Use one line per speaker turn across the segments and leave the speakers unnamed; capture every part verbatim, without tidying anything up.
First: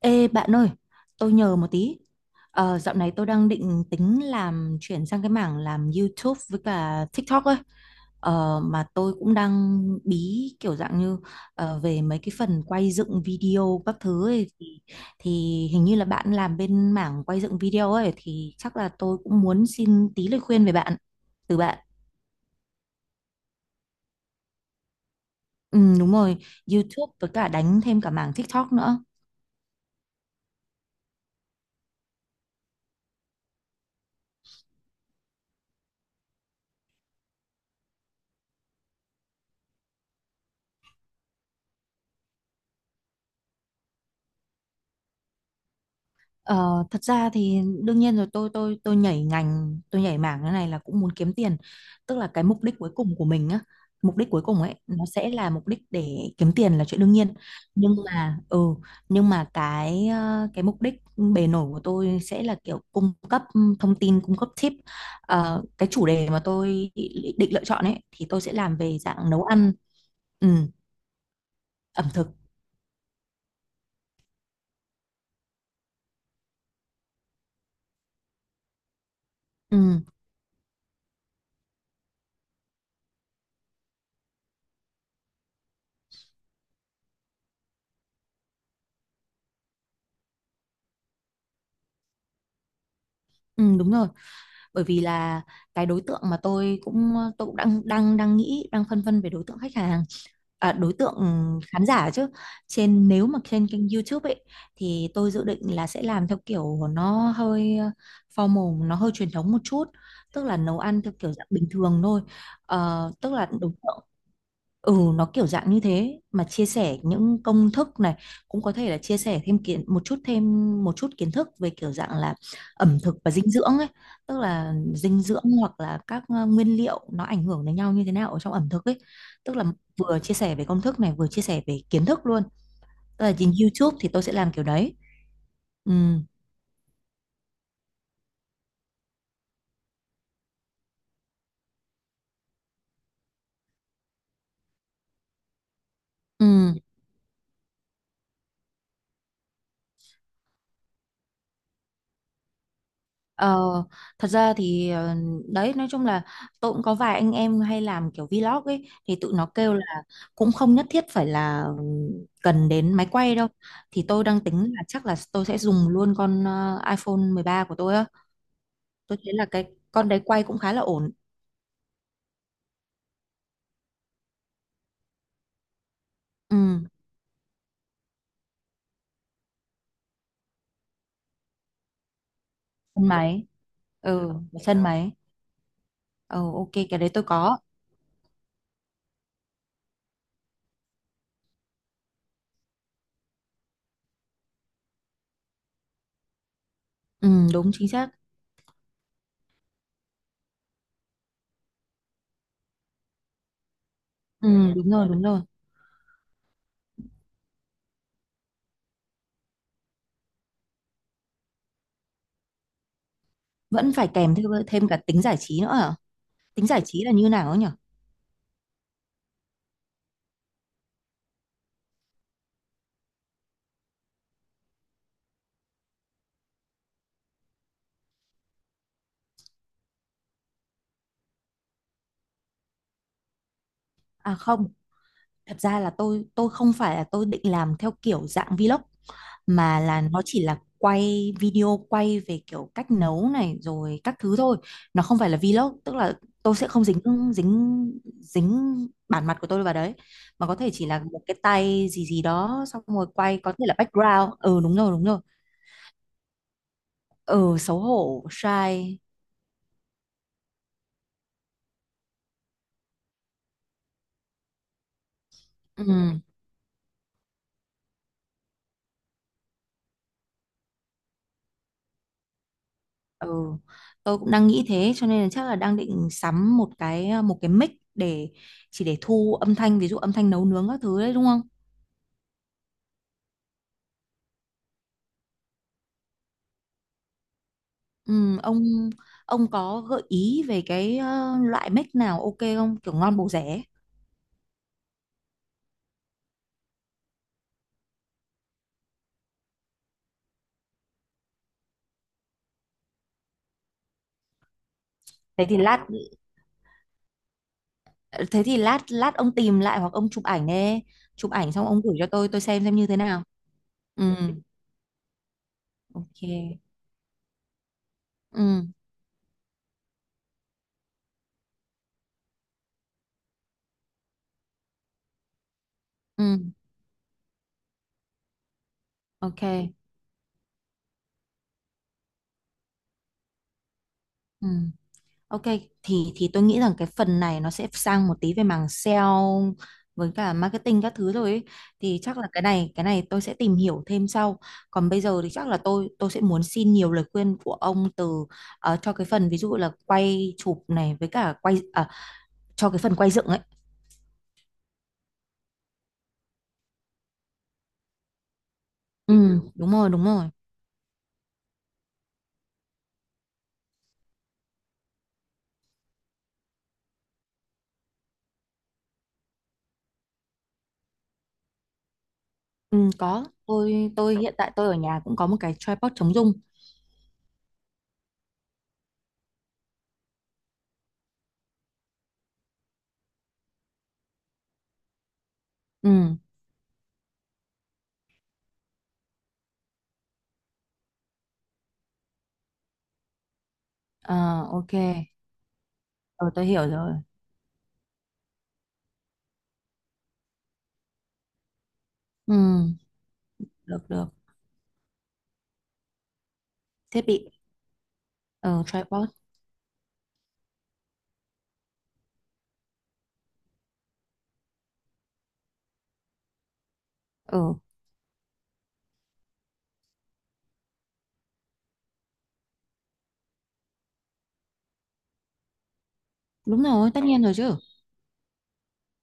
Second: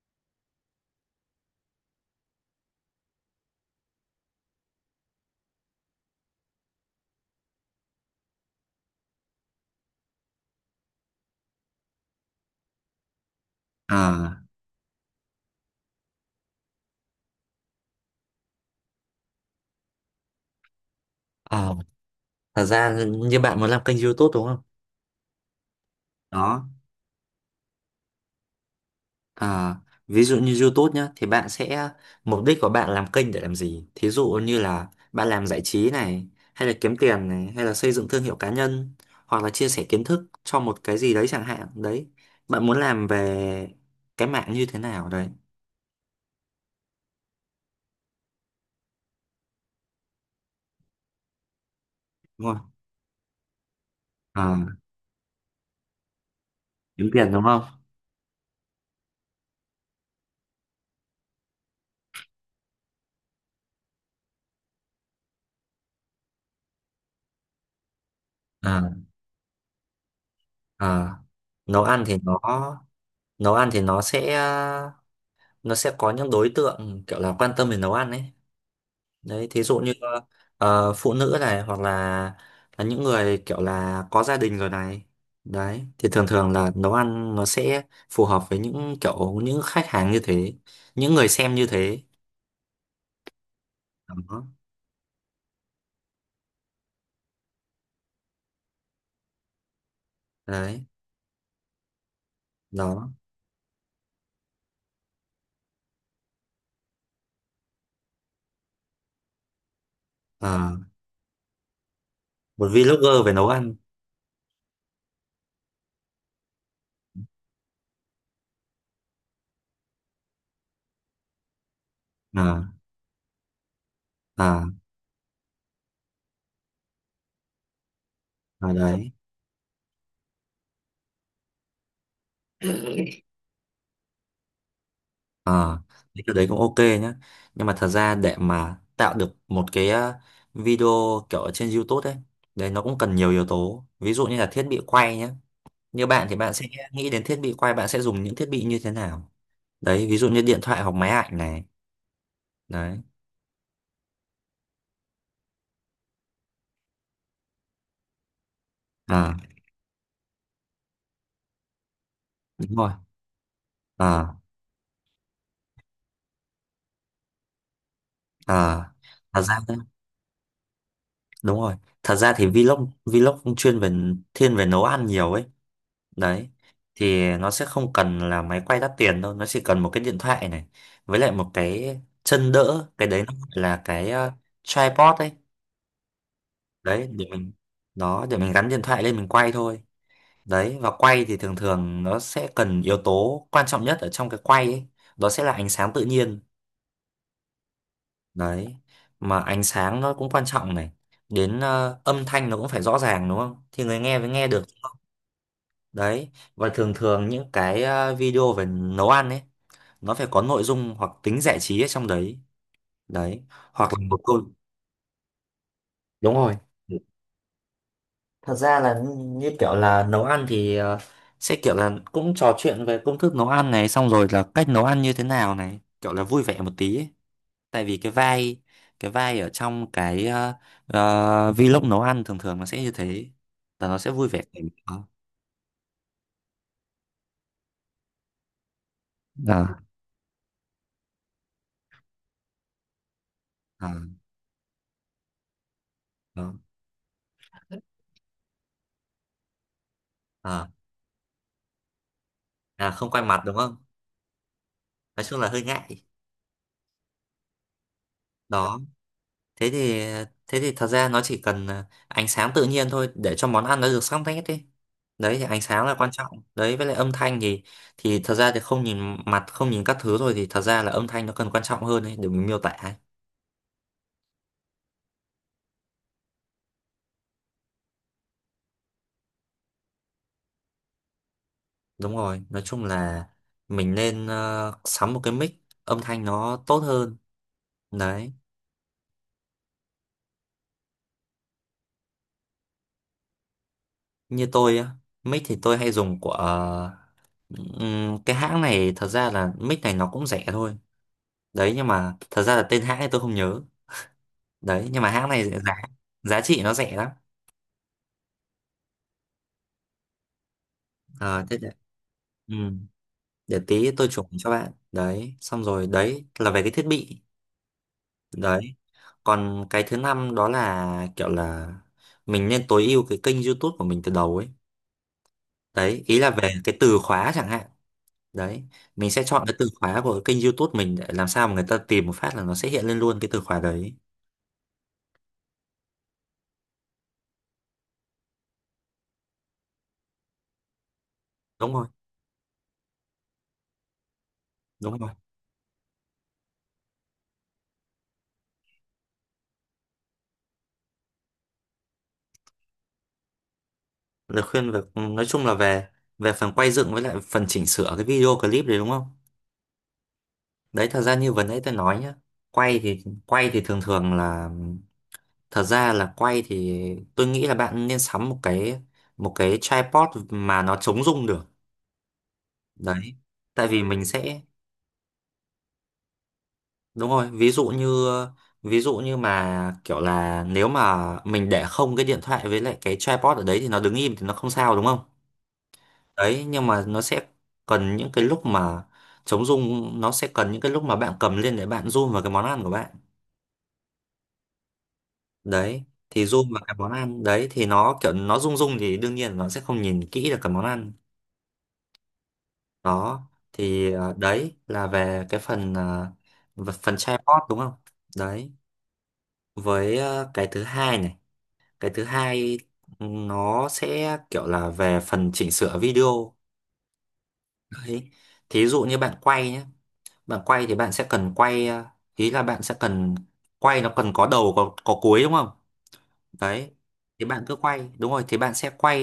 Ê bạn ơi, tôi nhờ một tí. Ờ, dạo này tôi đang định tính làm chuyển sang cái mảng làm YouTube với cả TikTok ấy. Ờ, mà tôi cũng đang bí kiểu dạng như ờ, về mấy cái phần quay dựng video các thứ
à,
ấy thì, thì hình như là bạn làm bên mảng quay dựng video ấy thì chắc là tôi cũng muốn xin tí lời khuyên về bạn từ
Ờ,
bạn.
Thật ra như bạn muốn làm kênh YouTube đúng không?
Ừ, đúng rồi,
Đó.
YouTube với cả đánh thêm cả mảng TikTok nữa.
À, ví dụ như YouTube nhá, thì bạn sẽ mục đích của bạn làm kênh để làm gì? Thí dụ như là bạn làm giải trí này, hay là kiếm tiền này, hay là xây dựng thương hiệu cá nhân, hoặc là chia sẻ kiến thức cho một cái gì đấy chẳng hạn. Đấy, bạn muốn làm về cái mạng như thế nào đấy,
Ờ, Thật ra thì đương nhiên rồi tôi tôi tôi nhảy ngành tôi nhảy mảng cái này là cũng muốn kiếm tiền, tức là cái
đúng
mục
không?
đích cuối cùng của mình á, mục đích cuối
À,
cùng ấy nó sẽ là mục đích để kiếm tiền là chuyện
kiếm
đương
tiền
nhiên.
đúng không?
Nhưng mà ừ nhưng mà cái ờ, cái mục đích bề nổi của tôi sẽ là kiểu cung cấp thông tin cung cấp tip. Ờ, cái chủ đề mà tôi định, định lựa chọn ấy thì tôi sẽ làm
À,
về dạng nấu ăn, ừ,
à, nấu ăn
ẩm
thì
thực.
nó nấu ăn thì nó sẽ nó sẽ có những đối tượng kiểu là quan tâm về nấu ăn ấy. Đấy, thí dụ như
Ừ,
ờ, phụ nữ này, hoặc là là những người kiểu là có gia đình rồi này. Đấy, thì thường thường là nấu ăn nó sẽ phù hợp với những kiểu những khách hàng như thế, những người xem như thế.
ừ, đúng rồi,
Đó.
bởi vì là cái đối tượng mà tôi cũng tôi cũng đang đang đang nghĩ đang phân vân về đối tượng khách hàng, à,
Đấy.
đối tượng khán giả chứ, trên
Đó.
nếu mà trên kênh YouTube ấy thì tôi dự định là sẽ làm theo kiểu nó hơi ờ, formal, nó hơi truyền thống một chút, tức là
Ờ,
nấu ăn theo kiểu dạng bình thường thôi.
Một
Ờ,
vlogger về
tức là
nấu
đối
ăn.
tượng. Ừ nó kiểu dạng như thế mà chia sẻ những công thức này, cũng có thể là chia sẻ thêm kiến một chút thêm một chút kiến thức về kiểu dạng là
À,
ẩm thực và dinh dưỡng ấy, tức
à,
là dinh dưỡng hoặc là các ờ, nguyên liệu nó ảnh hưởng đến nhau như thế nào ở trong ẩm
à.
thực ấy,
Đấy.
tức là vừa chia sẻ về công thức này vừa chia sẻ về kiến thức luôn, tức là trên YouTube thì tôi sẽ làm kiểu đấy,
Ờ,
ừ.
thì cái đấy cũng ok nhá, nhưng mà thật ra để mà tạo được một cái ờ, video kiểu ở trên YouTube ấy, đấy nó cũng cần nhiều yếu tố, ví dụ như là thiết bị quay nhé. Như bạn thì bạn sẽ
Ừ.
nghĩ đến thiết bị quay, bạn sẽ dùng những thiết bị như thế nào. Đấy, ví dụ như điện thoại hoặc máy ảnh này. Đấy.
Ờ, Thật ra thì ờ, đấy nói chung là tôi cũng có vài anh em hay làm kiểu vlog ấy thì tụi
À,
nó kêu là cũng không nhất thiết phải là ừm, cần
đúng rồi.
đến máy quay đâu, thì tôi đang
À.
tính là chắc là tôi sẽ dùng luôn con ờ, iPhone mười ba của tôi á,
À.
tôi thấy
Thật
là
ra
cái
đấy,
con đấy quay cũng khá là ổn.
đúng rồi, thật ra thì vlog vlog cũng chuyên về, thiên về nấu ăn nhiều ấy. Đấy,
Ừ,
thì nó sẽ không cần là máy quay đắt tiền đâu, nó chỉ cần một cái điện thoại này, với lại một cái chân đỡ, cái
sân
đấy nó
máy.
gọi là cái ờ,
Ừ sân máy.
tripod ấy.
Ừ, ok, cái
Đấy,
đấy
để
tôi
mình,
có.
đó để mình gắn điện thoại lên mình quay thôi. Đấy, và quay thì thường thường nó sẽ cần yếu tố quan trọng nhất ở trong cái quay ấy. Đó sẽ là ánh sáng tự nhiên.
Ừ, đúng chính xác.
Đấy, mà ánh sáng nó cũng quan trọng này. Đến ờ, âm thanh nó cũng phải rõ ràng đúng không? Thì người nghe mới nghe
Ừ,
được, đúng
đúng
không?
rồi đúng rồi.
Đấy, và thường thường những cái ờ, video về nấu ăn ấy, nó phải có nội dung hoặc tính giải trí ở trong đấy. Đấy, hoặc
Vẫn
là
phải
một
kèm
câu.
thêm thêm cả tính giải trí nữa hả?
Đúng rồi.
Tính giải trí là như nào ấy nhỉ?
Thật ra là như kiểu là nấu ăn thì ờ, sẽ kiểu là cũng trò chuyện về công thức nấu ăn này, xong rồi là cách nấu ăn như thế nào này, kiểu là vui vẻ một tí ấy. Tại vì cái vai cái vai ở trong cái ờ, ờ, vlog nấu ăn thường thường nó sẽ như thế, là nó sẽ vui
À
vẻ.
không.
à,
Thật ra là tôi tôi không phải là tôi định làm theo kiểu dạng vlog
à,
mà là nó chỉ là quay video quay về kiểu cách nấu này
à,
rồi các thứ thôi. Nó không phải là vlog, tức là tôi sẽ không dính dính dính bản mặt của tôi vào đấy mà có
à,
thể chỉ là một cái tay gì gì đó xong
à,
rồi
Không quay
quay
mặt
có
đúng
thể là
không?
background. Ừ đúng rồi đúng rồi.
Nói chung là hơi ngại.
Ừ xấu hổ,
Đó.
shy.
thế thì Thế thì thật ra nó chỉ cần à, ánh sáng tự nhiên thôi để cho món ăn nó được sắc nét đi. Đấy, thì ánh
Ừ.
sáng là quan trọng đấy, với lại âm thanh thì thì thật ra thì không nhìn mặt không nhìn các thứ rồi thì thật ra là âm thanh nó cần quan trọng hơn đấy để mình miêu tả ấy.
Ừ, tôi cũng đang nghĩ thế cho nên là chắc là đang định sắm một cái ờ, một cái mic để chỉ để thu âm thanh, ví dụ âm thanh nấu nướng các thứ đấy đúng không?
Đúng rồi, nói chung là mình nên ờ, sắm một cái mic, âm thanh nó tốt hơn. Đấy,
Ừ, ông ông có gợi ý về cái ờ, loại mic nào ok không? Kiểu ngon bổ rẻ ấy.
như tôi á, mic thì tôi hay dùng của ờ, ừm, cái hãng này, thật ra là mic này nó cũng rẻ thôi. Đấy, nhưng mà thật ra là tên hãng thì tôi không nhớ. Đấy, nhưng mà hãng
Thế
này
thì
giá
lát
giá trị nó rẻ lắm.
Thế thì lát lát ông tìm lại hoặc ông chụp ảnh đi. Chụp
ờ
ảnh
Thế
xong
để,
ông gửi cho tôi tôi
ừ.
xem xem như thế nào.
để tí
Ừ,
tôi chụp cho bạn, đấy xong rồi
ok.
đấy là về cái thiết bị.
Ừ,
Đấy, còn cái thứ năm đó là kiểu là mình nên tối ưu cái kênh YouTube của mình từ đầu ấy. Đấy, ý là
ừ,
về cái từ khóa chẳng hạn. Đấy, mình sẽ chọn cái từ
ok.
khóa của cái kênh YouTube mình để làm sao mà người ta tìm một phát là nó sẽ hiện lên luôn cái từ khóa đấy.
Ừ. Ok, thì thì tôi nghĩ rằng cái phần này nó sẽ sang một tí về mảng sale với cả marketing các thứ rồi ấy.
Đúng rồi,
Thì chắc là cái này cái này tôi sẽ tìm hiểu thêm sau. Còn
đúng
bây
rồi.
giờ thì chắc là tôi tôi sẽ muốn xin nhiều lời khuyên của ông từ ờ, cho cái phần ví dụ là quay chụp này với cả quay à, cho cái phần quay dựng ấy.
Lời khuyên về, nói chung là về về phần quay dựng với lại phần chỉnh sửa cái video clip đấy, đúng không?
Ừ, ừ, đúng rồi, đúng rồi.
Đấy, thật ra như vừa nãy tôi nói nhá, quay thì quay thì thường thường là, thật ra là quay thì tôi nghĩ là bạn nên sắm một cái, một cái tripod mà nó chống rung được.
Ừ,
Đấy,
có.
tại vì
Tôi
mình
tôi hiện
sẽ,
tại tôi ở nhà cũng có một cái tripod chống rung.
đúng rồi, ví dụ như, ví dụ như mà kiểu là nếu mà mình để không cái điện thoại với lại cái tripod ở đấy thì nó đứng im thì nó không sao đúng không?
Ừ,
Đấy, nhưng mà nó sẽ cần những cái lúc mà, chống rung nó sẽ cần những cái lúc mà bạn cầm lên để bạn zoom vào cái món ăn của bạn.
ờ, ok.
Đấy, thì
Ờ, tôi
zoom vào
hiểu
cái món
rồi.
ăn đấy thì nó kiểu nó rung rung thì đương nhiên nó sẽ không nhìn kỹ được cái món ăn.
Ừ,
Đó,
được
thì
được.
ờ, đấy là về cái phần ờ, v- phần
Thiết bị
chatbot đúng không? Đấy,
ờ tripod.
với ờ, cái thứ hai này, cái thứ hai, ừ, nó sẽ kiểu là về phần chỉnh sửa video.
Ừ,
Đấy, thí dụ như bạn quay nhé, bạn quay thì bạn sẽ cần quay ờ, ý là bạn sẽ cần quay, nó cần có đầu có có cuối đúng không?
đúng
Đấy,
rồi, tất nhiên
thì
rồi
bạn cứ
chứ.
quay đúng rồi thì bạn sẽ quay,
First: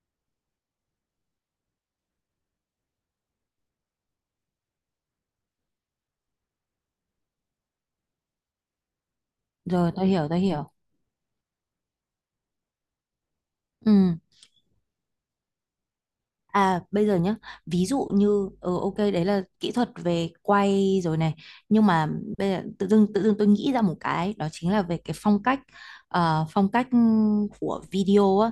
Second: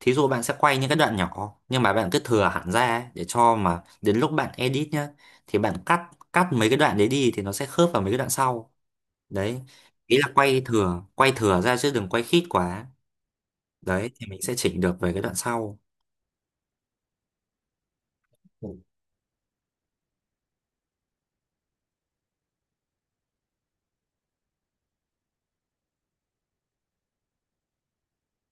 thí dụ bạn sẽ quay những cái đoạn nhỏ nhưng mà bạn cứ thừa hẳn ra ấy, để cho mà đến lúc bạn edit nhá thì bạn cắt cắt mấy cái đoạn đấy đi thì nó sẽ khớp vào mấy cái đoạn sau. Đấy,
Rồi, tôi
ý
hiểu,
là
tôi
quay
hiểu.
thừa quay thừa ra chứ đừng quay khít quá. Đấy,
Ừ.
thì mình sẽ chỉnh được về cái đoạn sau.
À, bây giờ nhá, ví dụ như,
Ừ.
ừ, ok, đấy là kỹ thuật về quay rồi này. Nhưng mà bây giờ tự dưng, tự dưng tôi nghĩ ra một cái, đó chính là về cái phong cách, ờ, phong cách ừ, của video á.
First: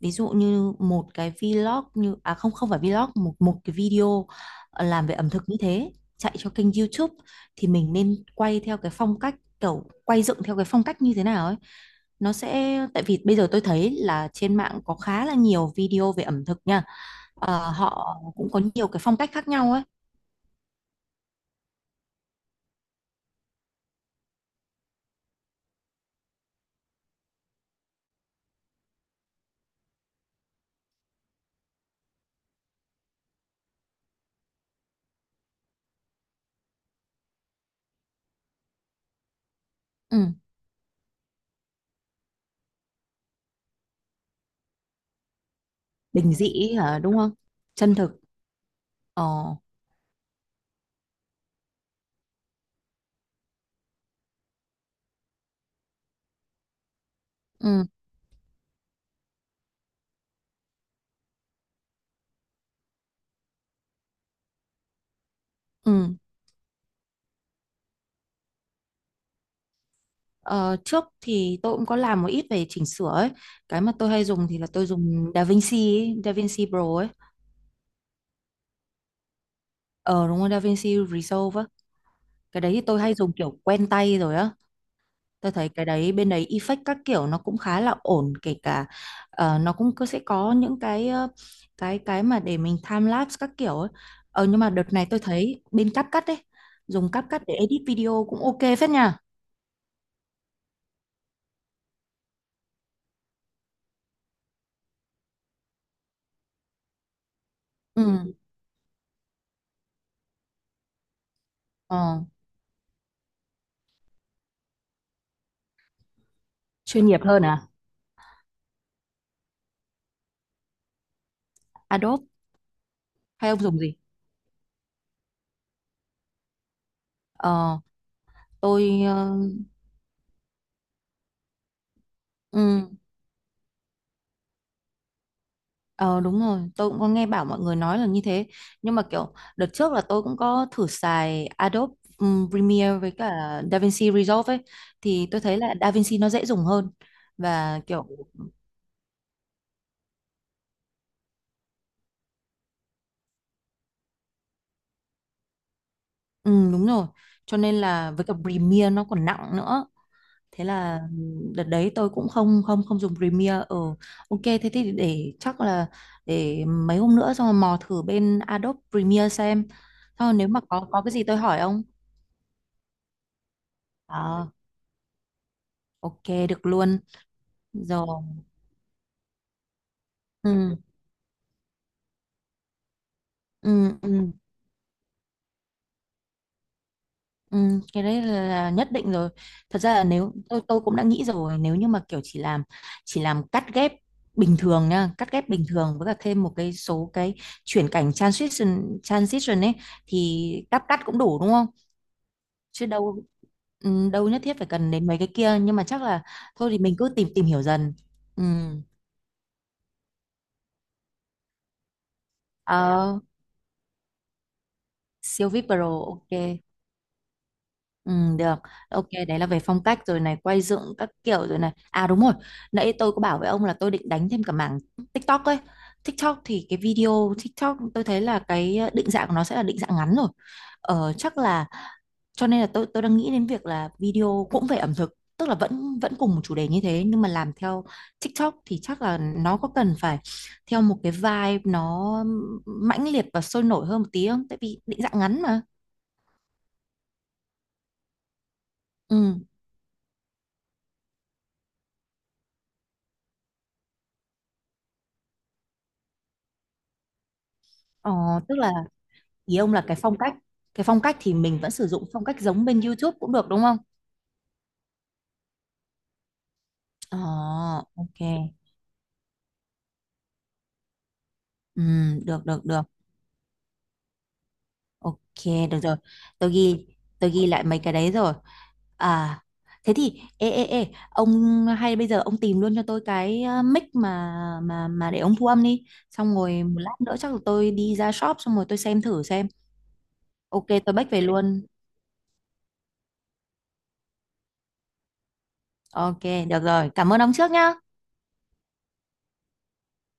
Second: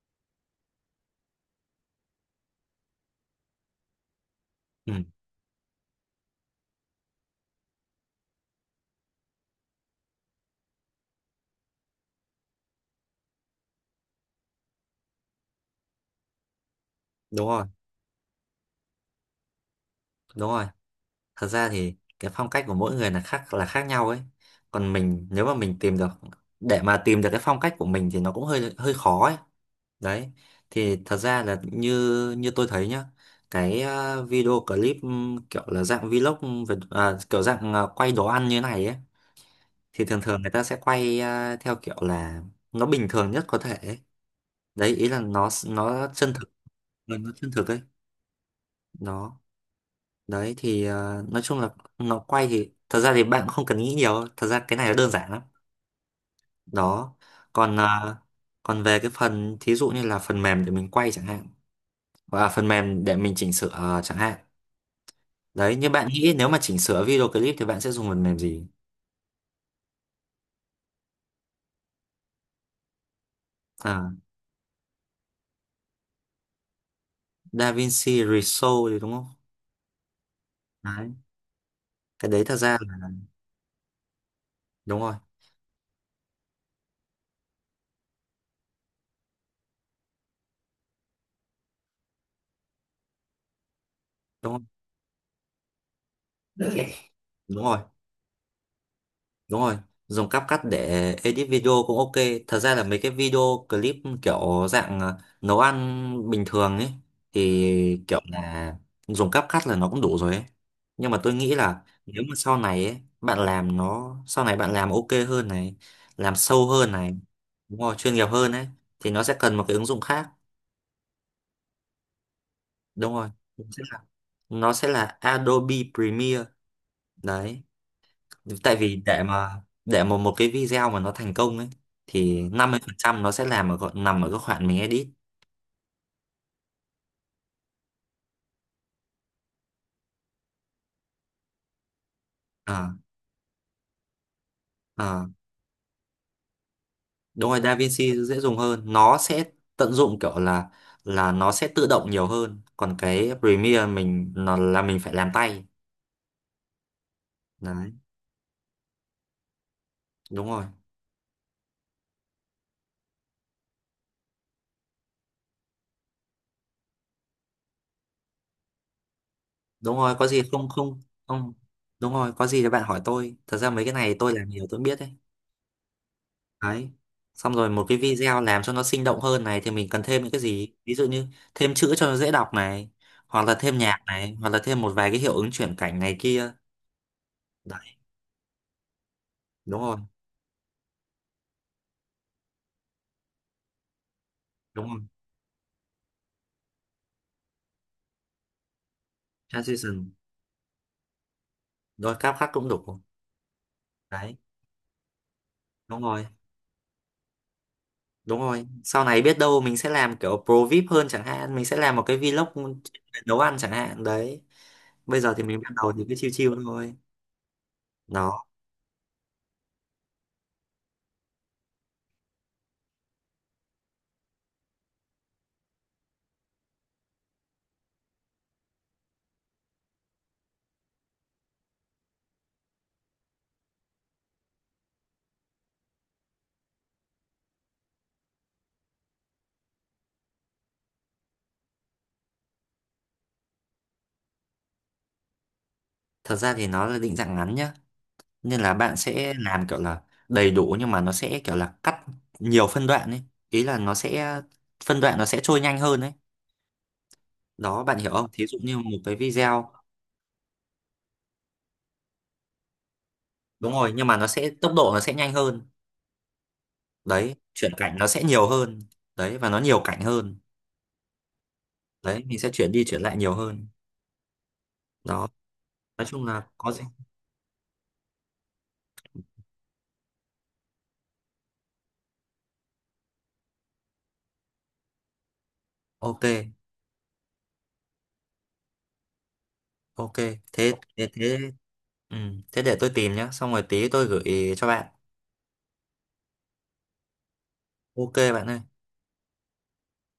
Ví dụ như một cái vlog như à không, không phải vlog, một một cái video ờ,
Ừ,
làm về ẩm thực như thế chạy cho kênh YouTube thì mình nên quay theo cái phong cách, kiểu quay dựng theo cái phong cách như thế nào ấy, nó sẽ tại vì bây giờ tôi thấy là trên mạng có khá là nhiều video về ẩm thực nha.
đúng
Ờ,
rồi
họ cũng có nhiều cái phong cách khác nhau ấy.
đúng rồi. Thật ra thì cái phong cách của mỗi người là khác là khác nhau ấy. Còn mình, nếu mà mình tìm được, để mà tìm được cái phong cách của mình thì nó cũng hơi hơi khó ấy. Đấy, thì thật ra là như như tôi thấy nhá, cái ờ, video clip, ừm, kiểu là dạng vlog về, à, kiểu dạng ờ, quay đồ ăn như này ấy, thì thường
Ừ.
thường người ta sẽ quay ờ, theo kiểu là nó bình thường nhất có thể ấy. Đấy, ý là nó nó chân
Bình
thực,
dị hả,
nó
đúng
nó
không?
chân thực ấy.
Chân thực.
Nó
Ờ.
Đấy thì ờ, nói chung là nó quay thì thật ra thì bạn không cần nghĩ nhiều, thật ra cái này nó đơn giản lắm. Đó. Còn
Ừ.
ờ, Còn về cái phần thí dụ như là phần mềm để mình quay chẳng hạn, và phần mềm để mình chỉnh sửa ờ, chẳng hạn. Đấy, như bạn
Ừ.
nghĩ nếu mà chỉnh sửa video clip thì bạn sẽ dùng phần mềm gì?
Ờ, trước thì tôi cũng có làm một ít về chỉnh sửa ấy. Cái mà
À,
tôi hay dùng thì là tôi dùng DaVinci ấy, DaVinci Pro ấy.
DaVinci Resolve thì đúng không?
Ờ đúng rồi, DaVinci
Đấy,
Resolve á.
cái đấy thật
Cái đấy
ra
thì tôi
là,
hay dùng kiểu quen tay rồi á.
đúng rồi,
Tôi thấy cái đấy bên đấy effect các kiểu nó cũng khá là ổn, kể cả ờ, nó cũng cứ sẽ có những cái ờ, cái cái mà để mình time lapse các kiểu ấy. Ờ
đúng rồi,
nhưng mà đợt này tôi thấy bên CapCut ấy, dùng CapCut để
đúng rồi.
edit video cũng ok phết nha.
Đúng rồi, dùng CapCut để edit video cũng ok. Thật ra là mấy cái video clip kiểu dạng ờ, nấu ăn bình thường ấy thì kiểu
Ừ.
là dùng CapCut là nó cũng đủ rồi ấy. Nhưng mà tôi nghĩ là
Ờ,
nếu mà sau này ấy, bạn làm nó sau này bạn làm ok hơn này, làm sâu hơn
chuyên
này,
nghiệp hơn à?
đúng rồi, chuyên nghiệp hơn ấy, thì nó sẽ cần một cái ứng dụng khác.
Adobe
Đúng rồi.
hay ông
Nó
dùng
sẽ
gì?
là, nó sẽ là Adobe Premiere đấy.
Ờ
Tại
tôi
vì để
ờ,
mà để mà một cái video mà nó thành công ấy thì
ừ,
năm mươi phần trăm nó sẽ làm ở gọi- nằm ở cái khoản mình edit.
ờ, Đúng rồi, tôi cũng có nghe bảo mọi người nói là như thế, nhưng mà kiểu đợt trước là tôi cũng có thử xài Adobe ừm,
à,
Premiere với cả DaVinci Resolve ấy thì
à.
tôi thấy là DaVinci nó dễ dùng hơn
Đúng rồi,
và kiểu,
DaVinci dễ dùng hơn, nó sẽ tận dụng kiểu là là nó sẽ tự động nhiều hơn, còn cái Premiere mình nó là mình phải làm tay.
ừ, đúng rồi, cho nên
Đấy,
là với cả Premiere nó còn nặng nữa.
đúng
Thế
rồi,
là ừm, đợt đấy tôi cũng không không không dùng Premiere, ừ, ok thế thì để chắc là để mấy hôm nữa xong rồi mò thử bên Adobe Premiere xem.
đúng rồi, có
Thôi
gì
nếu mà
không,
có
không,
có cái gì tôi
không,
hỏi ông.
đúng rồi. Có gì thì bạn hỏi tôi, thật ra mấy cái này tôi làm
À.
nhiều tôi biết đấy.
Ok, được
Đấy.
luôn
Xong rồi một cái
rồi,
video làm cho nó sinh động hơn này thì mình cần thêm những cái gì?
ừ,
Ví dụ như thêm chữ cho nó dễ đọc này, hoặc là thêm
ừ,
nhạc
ừ,
này, hoặc là thêm một vài cái hiệu ứng chuyển cảnh này kia.
ừ.
Đấy,
Cái đấy là nhất định rồi, thật
đúng
ra
rồi,
là nếu tôi tôi cũng đã nghĩ rồi nếu như mà kiểu chỉ làm chỉ làm cắt ghép bình
đúng
thường
rồi.
nha, cắt ghép bình thường với cả thêm một cái số cái chuyển cảnh transition transition ấy
Transition,
thì cắt cắt cũng đủ đúng không,
rồi cáp khắc cũng
chứ
đủ.
đâu, ừ, đâu
Đấy,
nhất thiết phải cần đến mấy cái kia, nhưng mà
đúng
chắc là
rồi,
thôi thì mình cứ tìm tìm hiểu dần,
đúng
ừ.
rồi. Sau này biết đâu mình sẽ làm kiểu pro VIP hơn chẳng hạn, mình sẽ làm một cái vlog
Ờ,
nấu ăn chẳng hạn. Đấy, bây giờ thì
siêu
mình
vi ai pi
bắt
Pro,
đầu thì cứ chill
ok.
chill thôi.
Ừ,
nó
được. Ok, đấy là về phong cách rồi này, quay dựng các kiểu rồi này. À đúng rồi, nãy tôi có bảo với ông là tôi định đánh thêm cả mảng TikTok ấy. TikTok thì cái video TikTok tôi thấy là cái ờ, định dạng của nó sẽ là định dạng ngắn rồi. Ờ, chắc là cho nên là tôi tôi đang nghĩ đến việc là video cũng về ẩm thực, tức là vẫn vẫn cùng một chủ đề như thế nhưng mà làm theo TikTok thì chắc là nó có cần phải theo một cái vibe nó mãnh liệt và sôi nổi hơn một tí không? Tại vì định dạng ngắn mà.
Thật ra thì nó là định dạng ngắn nhá, nên là bạn sẽ
Ừ.
làm kiểu là đầy đủ nhưng mà nó sẽ kiểu là cắt nhiều phân đoạn ấy, ý là nó sẽ phân đoạn, nó sẽ trôi nhanh hơn ấy. Đó, bạn hiểu
Ờ,
không, thí
tức
dụ
là
như một cái
ý
video.
ông là cái phong cách, cái phong cách thì mình vẫn sử dụng phong cách giống bên YouTube cũng được đúng
Đúng
không?
rồi, nhưng mà nó sẽ tốc độ nó sẽ nhanh hơn.
Ờ
Đấy, chuyển cảnh nó
ok.
sẽ nhiều hơn. Đấy, và nó nhiều cảnh hơn.
Ừ,
Đấy, mình
được
sẽ
được
chuyển
được.
đi chuyển lại nhiều hơn. Đó,
Ok được rồi.
nói chung là
Tôi
có gì.
ghi tôi ghi lại mấy cái đấy rồi. À thế thì ê ê ê ông hay bây giờ ông tìm luôn cho tôi cái ờ, mic mà mà mà để ông thu âm đi.
Ok
Xong rồi một lát nữa chắc là tôi đi ra shop xong rồi tôi xem thử xem.
ok,
Ok
thế
tôi
thế
back về
thế.
luôn.
ừ. Thế để tôi tìm nhá, xong rồi tí tôi gửi cho bạn.
Ok được rồi. Cảm ơn ông trước nhá.
Ok bạn ơi.